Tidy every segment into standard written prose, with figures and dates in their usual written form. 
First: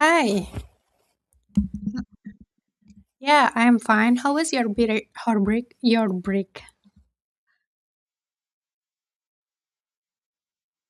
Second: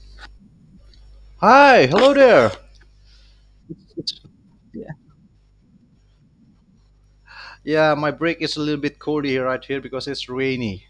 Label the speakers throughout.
Speaker 1: Hi.
Speaker 2: Hi, hello there.
Speaker 1: Yeah, I'm fine. How was your
Speaker 2: Yeah.
Speaker 1: break? Your break?
Speaker 2: Yeah, my break is a little bit cold here right here because it's rainy.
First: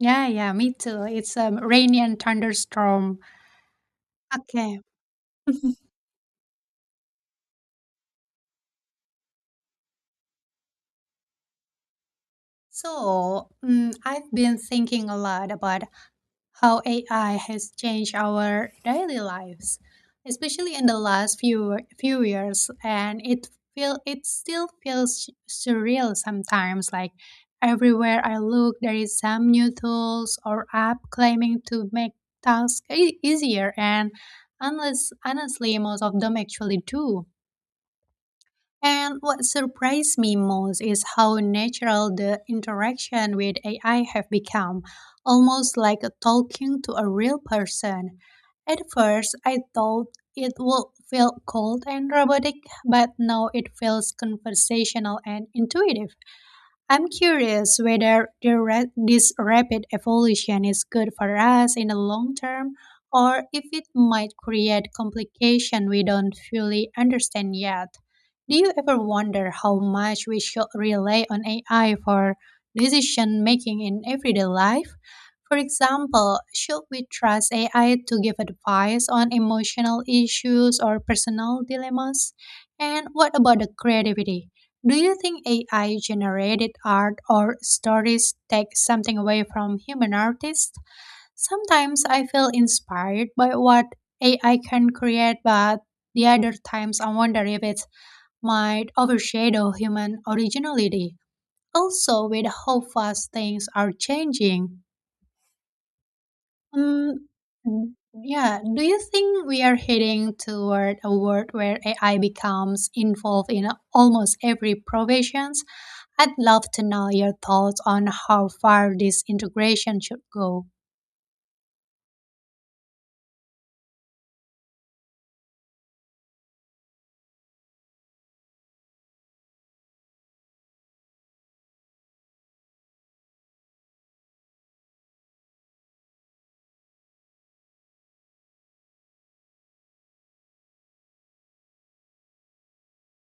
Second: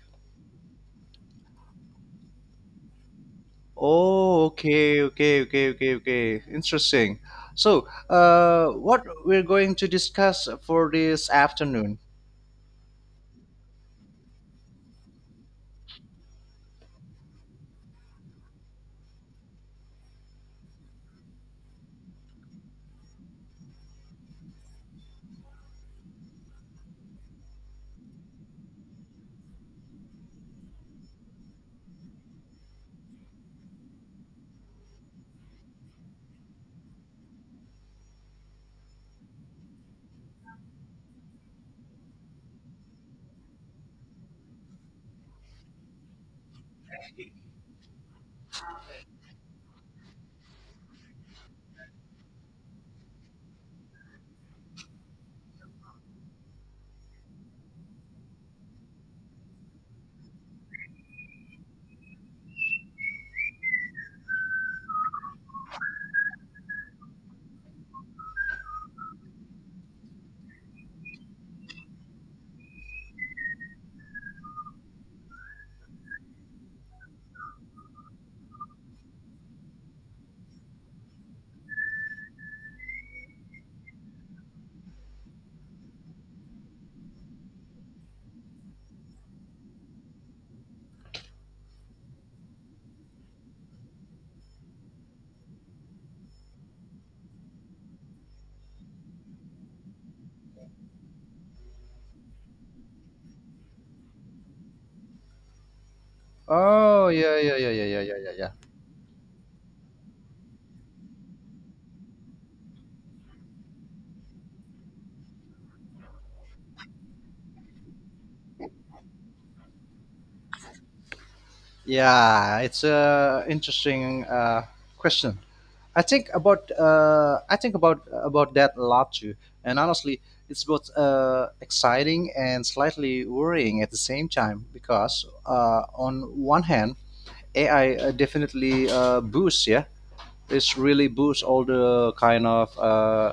Speaker 1: Yeah, yeah, me too. It's rainy and thunderstorm.
Speaker 2: Oh,
Speaker 1: Okay.
Speaker 2: okay, okay, okay, okay, okay. Interesting. So, what we're going to discuss for this afternoon?
Speaker 1: I've been thinking a lot about how AI has changed our daily lives, especially in the last few years, and it feel it still feels surreal sometimes. Like everywhere I look, there is some new tools or app claiming to make tasks easier, and unless honestly, most of them actually do. And what surprised me most is how natural the interaction with AI have become, almost like a talking to a real person. At first, I thought it would feel cold and robotic, but now it feels conversational and intuitive. I'm curious whether this rapid evolution is good for us in the long term or if it might create complications we don't fully understand yet. Do you ever wonder how much we should rely on AI for decision making in everyday life? For example, should we trust AI to give advice on emotional issues or personal dilemmas? And what about the creativity? Do you think AI generated art or stories take something away from human artists? Sometimes I feel inspired by what AI can create, but the other times I wonder if it might overshadow human originality. Also, with how fast things are changing.
Speaker 2: Oh,
Speaker 1: Um,
Speaker 2: yeah, yeah, yeah, yeah, yeah, yeah, yeah, yeah.
Speaker 1: yeah, do you think we are heading toward a world where AI becomes involved in almost every profession? I'd love to know your thoughts on how far this integration should go.
Speaker 2: Yeah, it's a interesting question. I think about that a lot too, and honestly, it's both exciting and slightly worrying at the same time because on one hand, AI definitely boosts, yeah, it's really boosts all the kind of uh,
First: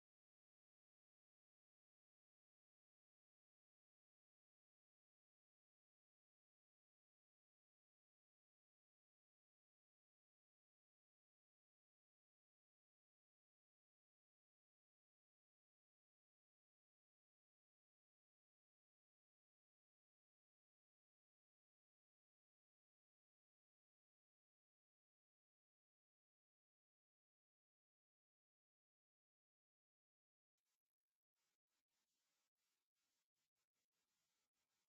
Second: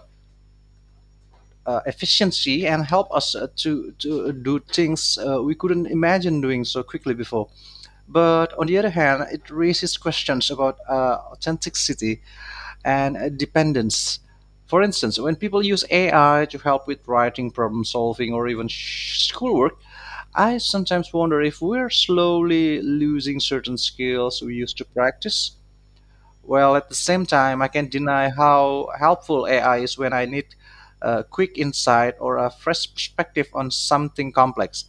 Speaker 2: uh, efficiency and help us to do things we couldn't imagine doing so quickly before. But on the other hand, it raises questions about authenticity and dependence. For instance, when people use AI to help with writing, problem solving, or even schoolwork, I sometimes wonder if we're slowly losing certain skills we used to practice. Well, at the same time, I can't deny how helpful AI is when I need a quick insight or a fresh perspective on something complex.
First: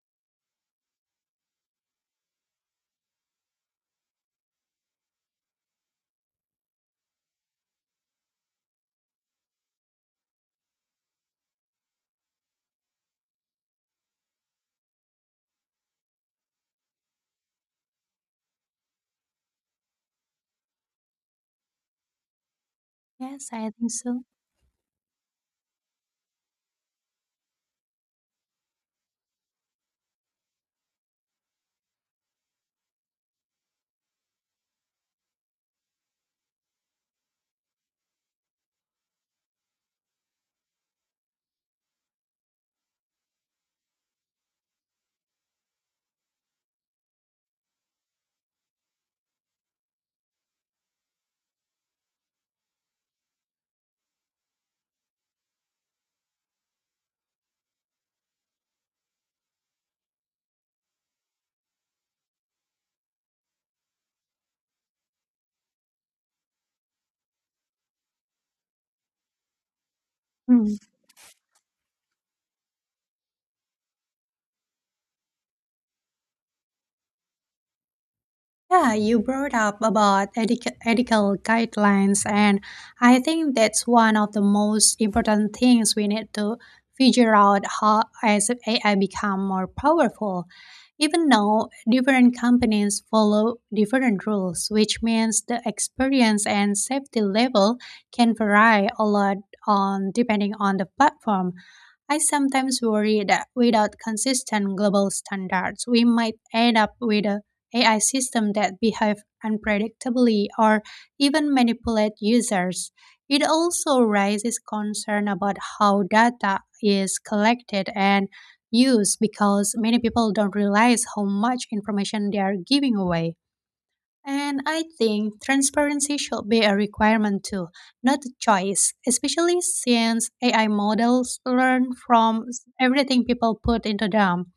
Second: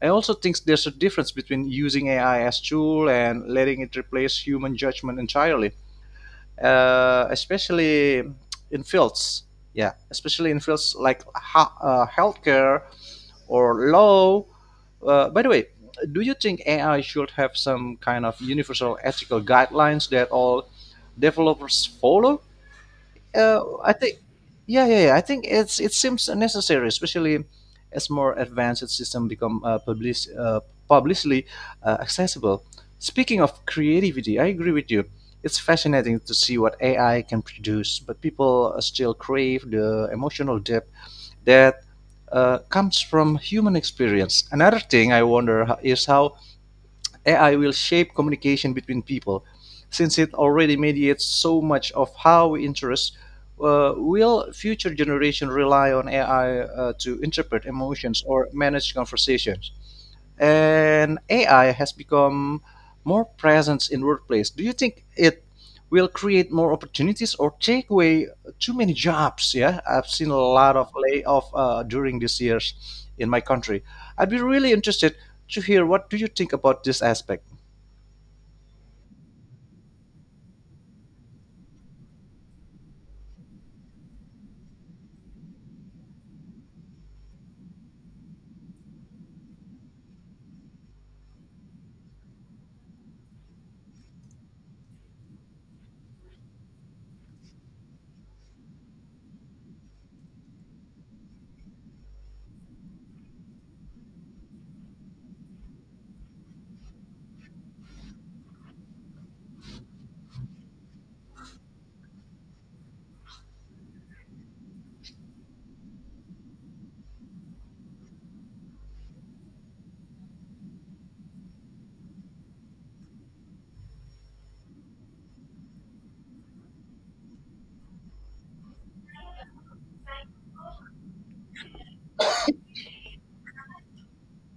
Speaker 2: I also think there's a difference between using AI as tool and letting it replace human judgment entirely, especially in fields. Yeah, especially in fields like healthcare or law. By the way, do you think AI should have some kind of universal ethical guidelines that all developers follow?
Speaker 1: Yes,
Speaker 2: uh,
Speaker 1: I think
Speaker 2: I think,
Speaker 1: so.
Speaker 2: yeah, yeah, yeah. I think it seems necessary, especially as more advanced system become publicly accessible. Speaking of creativity, I agree with you. It's fascinating to see what AI can produce, but people still crave the emotional depth that comes from human experience. Another thing I wonder is how AI will shape communication between people, since it already mediates so much of how we interest. Will future generation rely on AI to interpret emotions or manage conversations? And AI has become more presence in workplace. Do you think it will create more opportunities or take away too many jobs? Yeah, I've seen a
Speaker 1: Mm.
Speaker 2: lot of layoff during these years in my country. I'd be really interested to hear what do you think about this aspect.
Speaker 1: Yeah, you brought up about ethical guidelines, and I think that's one of the most important things we need to figure out how as AI become more powerful. Even though different companies follow different rules, which means the experience and safety level can vary a lot on depending on the platform. I sometimes worry that without consistent global standards, we might end up with a AI systems that behave unpredictably or even manipulate users. It also raises concern about how data is collected and used because many people don't realize how much information they are giving away. And I think transparency should be a requirement too, not a choice, especially since AI models learn from everything people put into them.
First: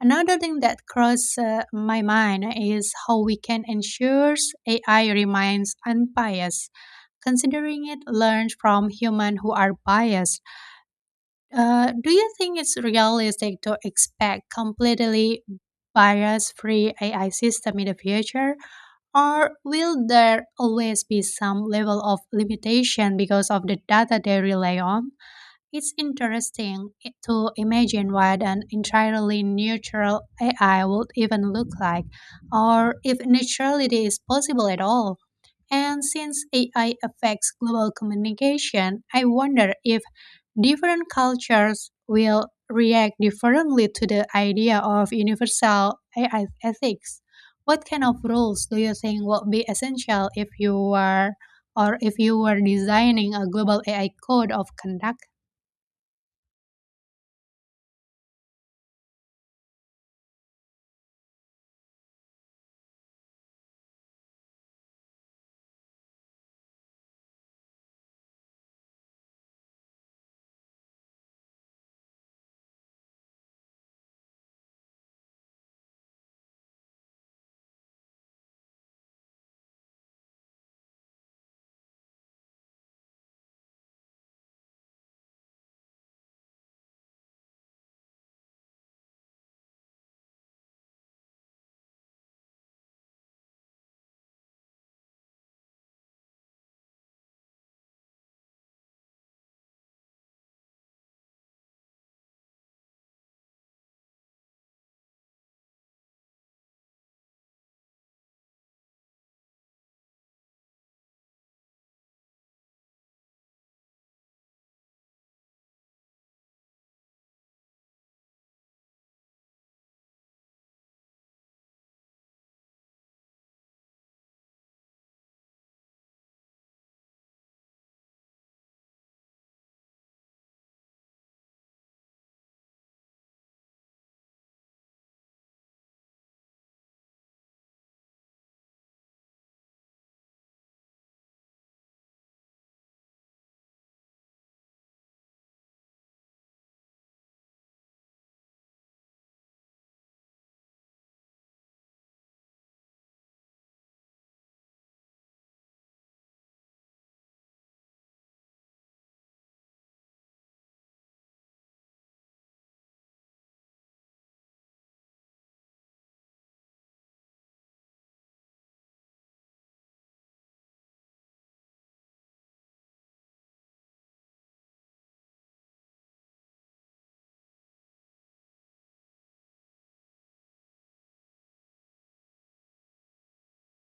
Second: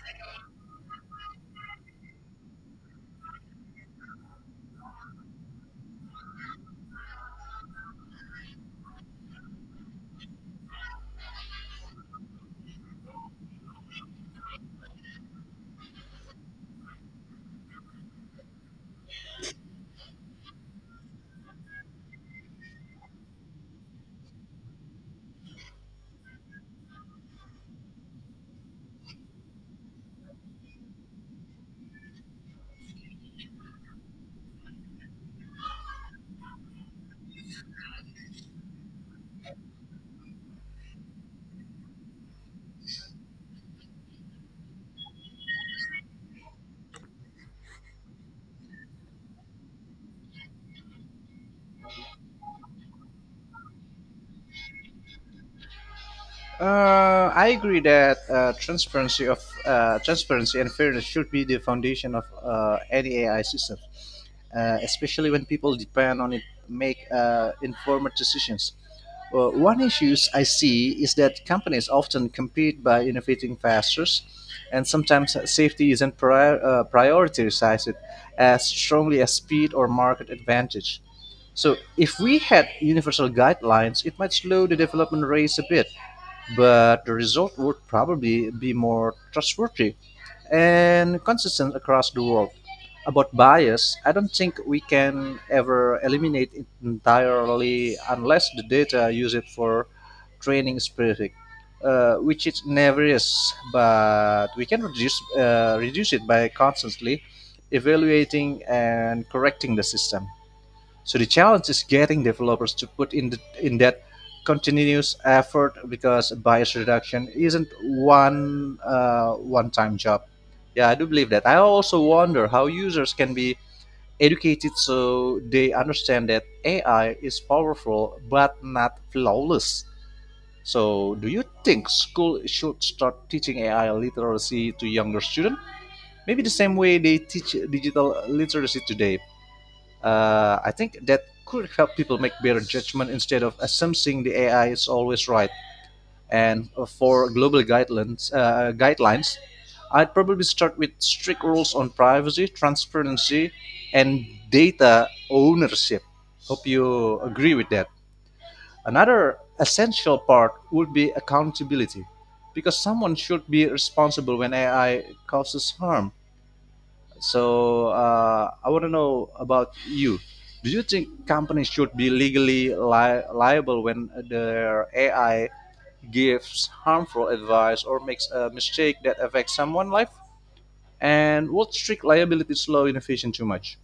Speaker 1: Another thing that crossed my mind is how we can ensure AI remains unbiased, considering it learns from humans who are biased. Do you think it's realistic to expect completely bias free AI system in the future? Or will there always be some level of limitation because of the data they rely on? It's to imagine what an entirely neutral AI would even look like, or if neutrality is possible at all. And since AI affects global communication, I wonder if different cultures will react differently to the idea of universal AI ethics. What kind of rules do you think will be essential if you were designing a global AI code of conduct?
Speaker 2: I agree that transparency and fairness should be the foundation of any AI system, especially when people depend on it make informed decisions. Well, one issues I see is that companies often compete by innovating faster, and sometimes safety isn't prioritized as strongly as speed or market advantage. So, if we had universal guidelines, it might slow the development rates a bit, but the result would probably be more trustworthy and consistent across the world. About bias, I don't think we can ever eliminate it entirely unless the data use it for training specific, which it never is. But we can reduce it by constantly evaluating and correcting the system. So the challenge is getting developers to put in in that continuous effort because bias reduction isn't one-time job. Yeah, I do believe that. I also wonder how users can be educated so they understand that AI is powerful but not flawless. So, do you think school should start teaching AI literacy to younger students? Maybe the same way they teach digital literacy today. I think that could help people make better judgment instead of assuming the AI is always right. And for guidelines, I'd probably start with strict rules on privacy, transparency, and data ownership. Hope you agree with that. Another essential part would be accountability, because someone should be responsible when AI causes harm. So I want to know about you. Do you think companies should be legally liable when their AI gives harmful advice or makes a mistake that affects someone's life? And what strict liabilities slow innovation too much?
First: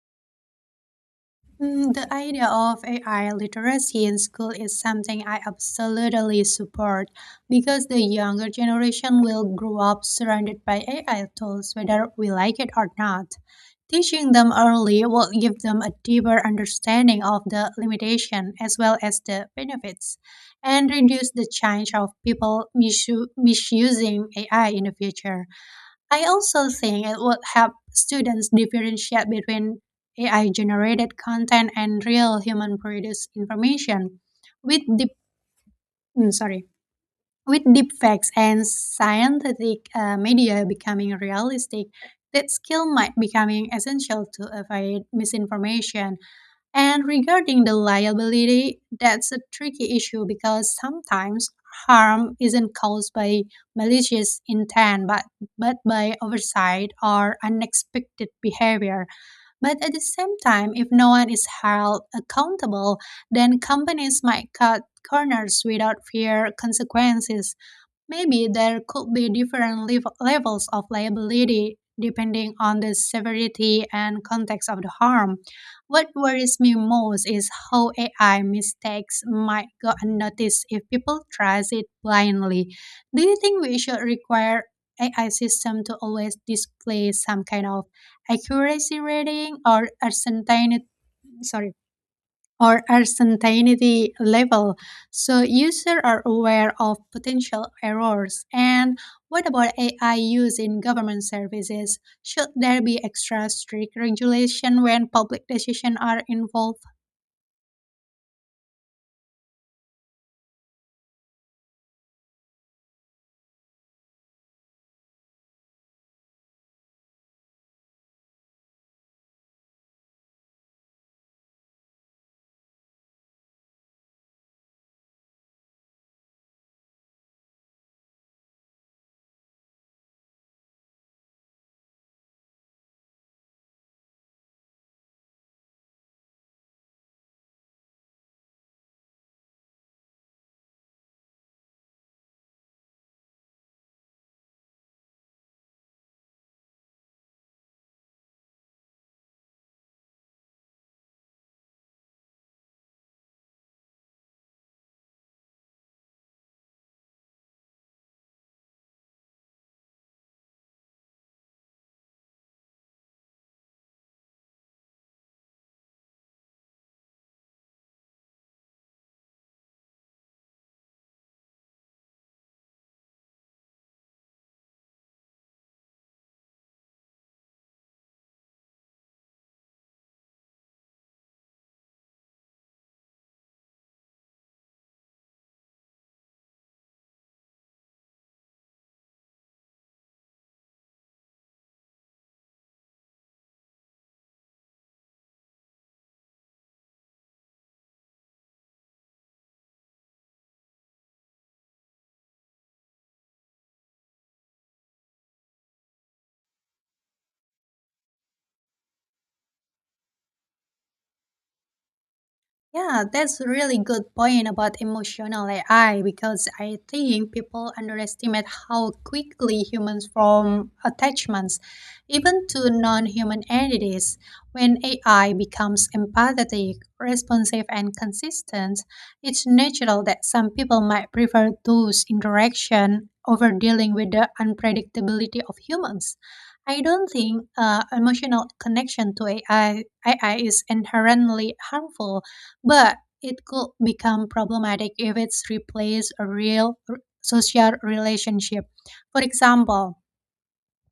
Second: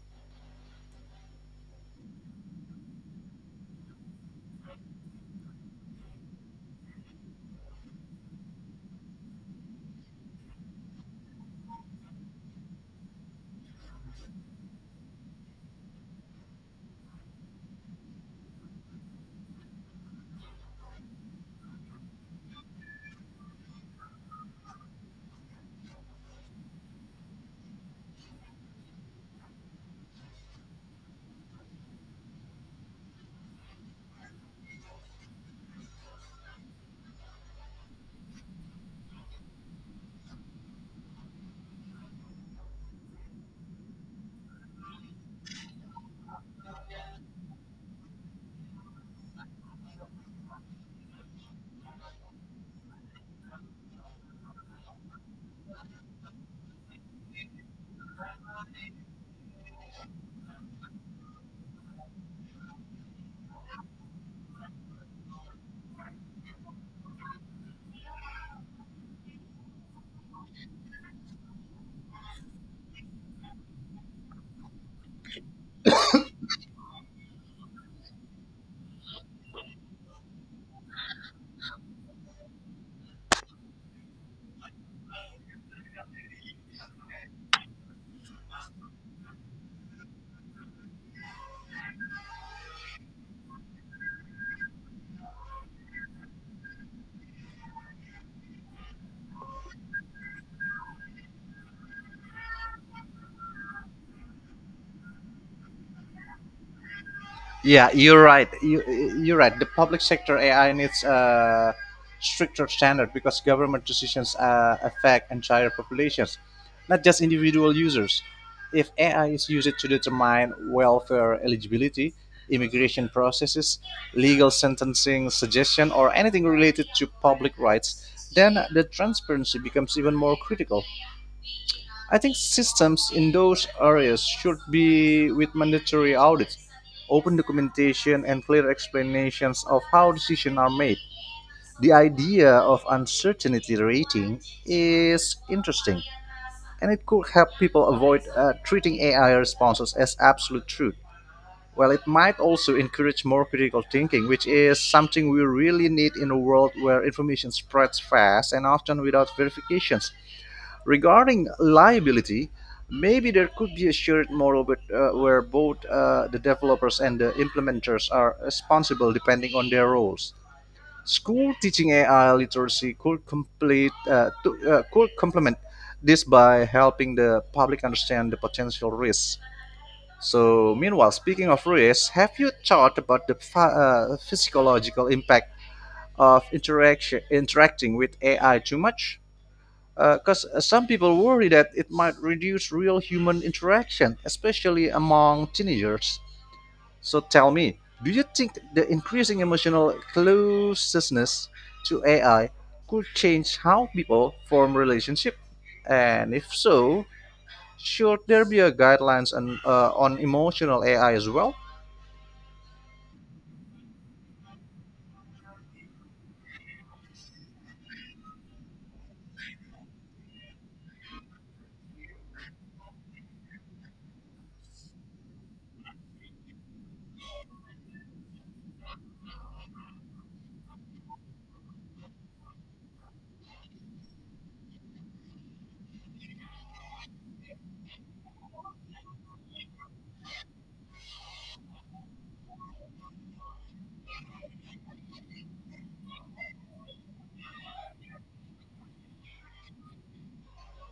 Speaker 1: Mm, the idea of AI literacy in school is something I absolutely support because the younger generation will grow up surrounded by AI tools whether we like it or not. Teaching them early will give them a deeper understanding of the limitation as well as the benefits and reduce the chance of people misusing AI in the future. I also think it would help students differentiate between AI generated content and real human produced information. With mm, sorry, with deep facts and scientific media becoming realistic, that skill might becoming essential to avoid misinformation and regarding the liability, that's a tricky issue because sometimes harm isn't caused by malicious intent but by oversight or unexpected behavior. But at the same time, if no one is held accountable, then companies might cut corners without fear consequences. Maybe there could be different levels of liability depending on the severity and context of the harm. What worries me most is how AI mistakes might go unnoticed if people trust it blindly. Do you think we should require AI system to always display some kind of accuracy rating or a certain sorry or uncertainty level so users are aware of potential errors? And what about AI use in government services? Should there be extra strict regulation when public decisions are involved?
Speaker 2: Yeah, you're right. You're right. The public sector AI needs a stricter standard because government decisions affect entire populations, not just individual users. If AI is used to determine welfare eligibility, immigration processes, legal sentencing suggestion, or anything related to public rights, then the transparency becomes even more critical. I think systems in those areas should be with mandatory audits, open documentation, and clear explanations of how decisions are made. The idea of uncertainty rating is interesting, and it could help people avoid treating AI responses as absolute truth. Well, it might also encourage more critical thinking, which is something we really need in a world where information spreads fast and often without verifications. Regarding liability, maybe there could be a shared model, where both the developers and the implementers are responsible depending on their roles. School teaching AI literacy could could complement this by helping the public understand the potential risks. So, meanwhile, speaking of risks, have you thought about the physiological impact of interaction interacting with AI too much? Because some people worry that it might reduce real human interaction, especially among teenagers. So tell me, do you think the increasing emotional closeness to AI could change how people form relationships? And if so, should there be a guidelines on emotional AI as well?
Speaker 1: Yeah, that's a really good point about emotional AI because I think people underestimate how quickly humans form attachments, even to non human entities. When AI becomes empathetic, responsive, and consistent, it's natural that some people might prefer those interaction over dealing with the unpredictability of humans. I don't think uh, emotional connection to AI, AI is inherently harmful but it could become problematic if it's replaced a social relationship. For example,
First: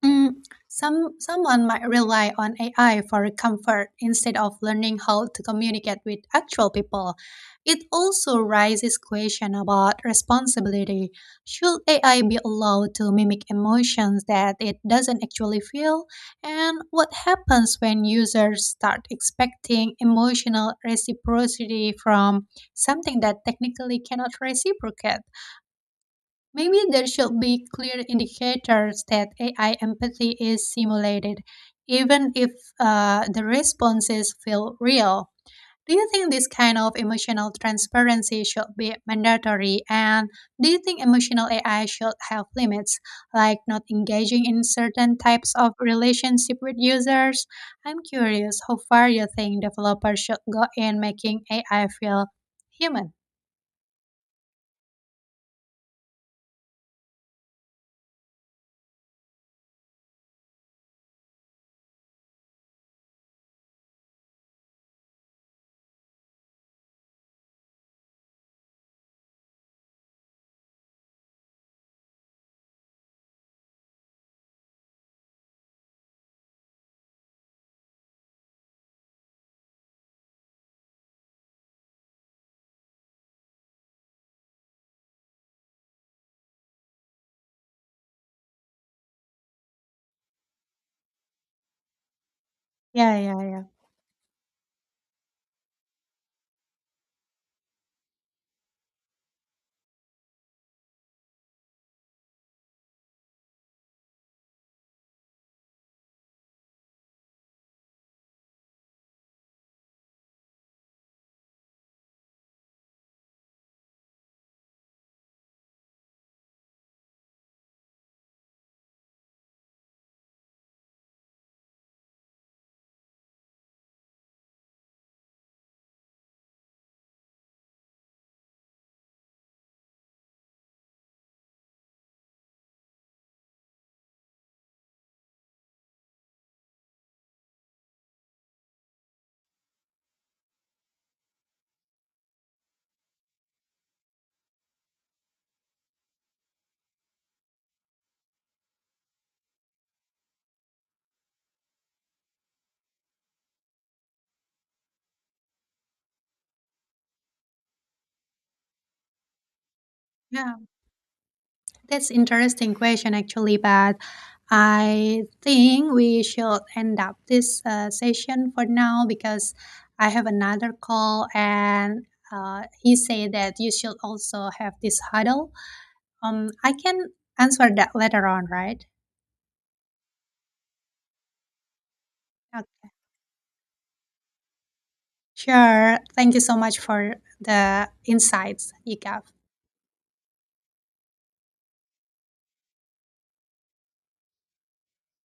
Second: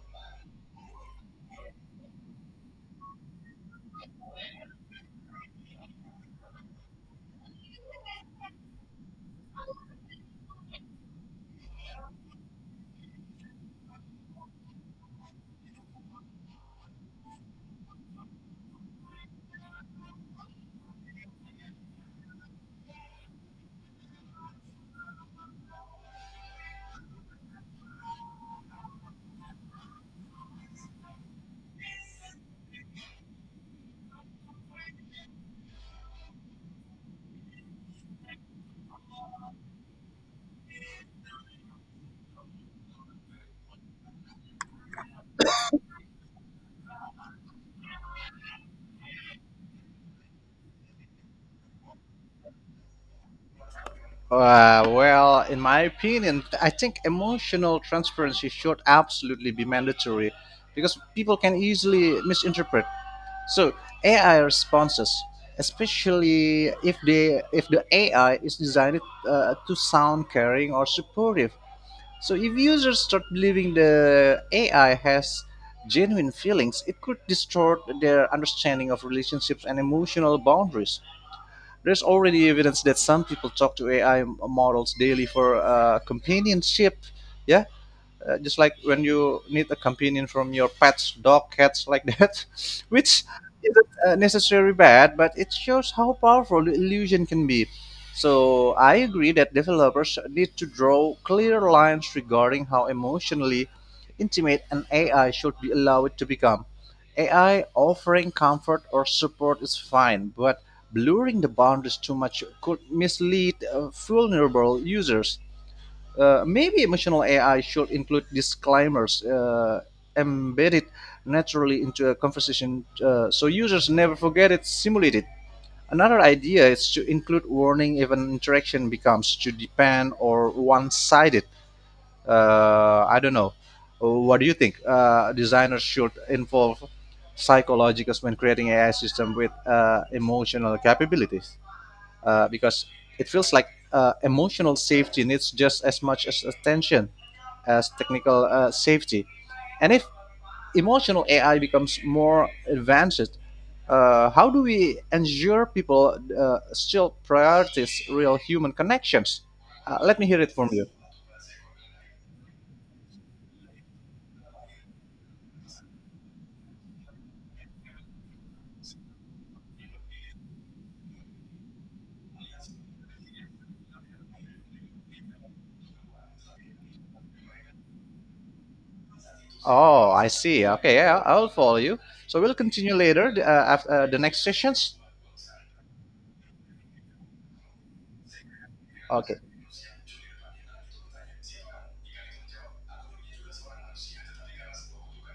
Speaker 1: Someone might rely on AI for comfort instead of learning how to communicate with actual people. It also raises question about responsibility. Should AI be allowed to mimic emotions that it doesn't actually feel? And what happens when users start expecting emotional reciprocity from something that technically cannot reciprocate? Maybe there should be clear indicators that AI empathy is simulated, even if the responses feel real. Do you think this kind of emotional transparency should be mandatory? And do you think emotional AI should have limits, like not engaging in certain types of relationship with users? I'm curious how far you think developers should go in making AI feel human.
Speaker 2: Well, in my opinion, I think emotional transparency should absolutely be mandatory because people can easily misinterpret So AI responses, especially if the AI is designed to sound caring or supportive. So if users start believing the AI has genuine feelings, it could distort their understanding of relationships and emotional boundaries. There's already evidence that some people talk to AI models daily for companionship, yeah, just like when you need a companion from your pets, dog, cats, like that,
Speaker 1: Yeah,
Speaker 2: which
Speaker 1: yeah, yeah.
Speaker 2: isn't necessarily bad, but it shows how powerful the illusion can be. So I agree that developers need to draw clear lines regarding how emotionally intimate an AI should be allowed to become. AI offering comfort or support is fine, but blurring the boundaries too much could mislead vulnerable users. Maybe emotional AI should include disclaimers embedded naturally into a conversation so users never forget it's simulated. Another idea is to include warning if an interaction becomes too dependent or one sided. I don't know. What do you think? Designers should involve psychologists when creating AI system with emotional capabilities because it feels like emotional safety needs just as much as attention as technical safety. And if emotional AI becomes more advanced, how do we ensure people still prioritize real human connections? Let me hear it
Speaker 1: Yeah.
Speaker 2: from you.
Speaker 1: That's interesting question actually, but I think we should end up this session for now because I have another call and he said that you should also have this huddle. I can answer that later on, right?
Speaker 2: Oh, I see. Okay, yeah, I'll follow you. So we'll
Speaker 1: Okay.
Speaker 2: continue later after the next sessions.
Speaker 1: Sure. Thank you so much for the insights you gave.
Speaker 2: Okay.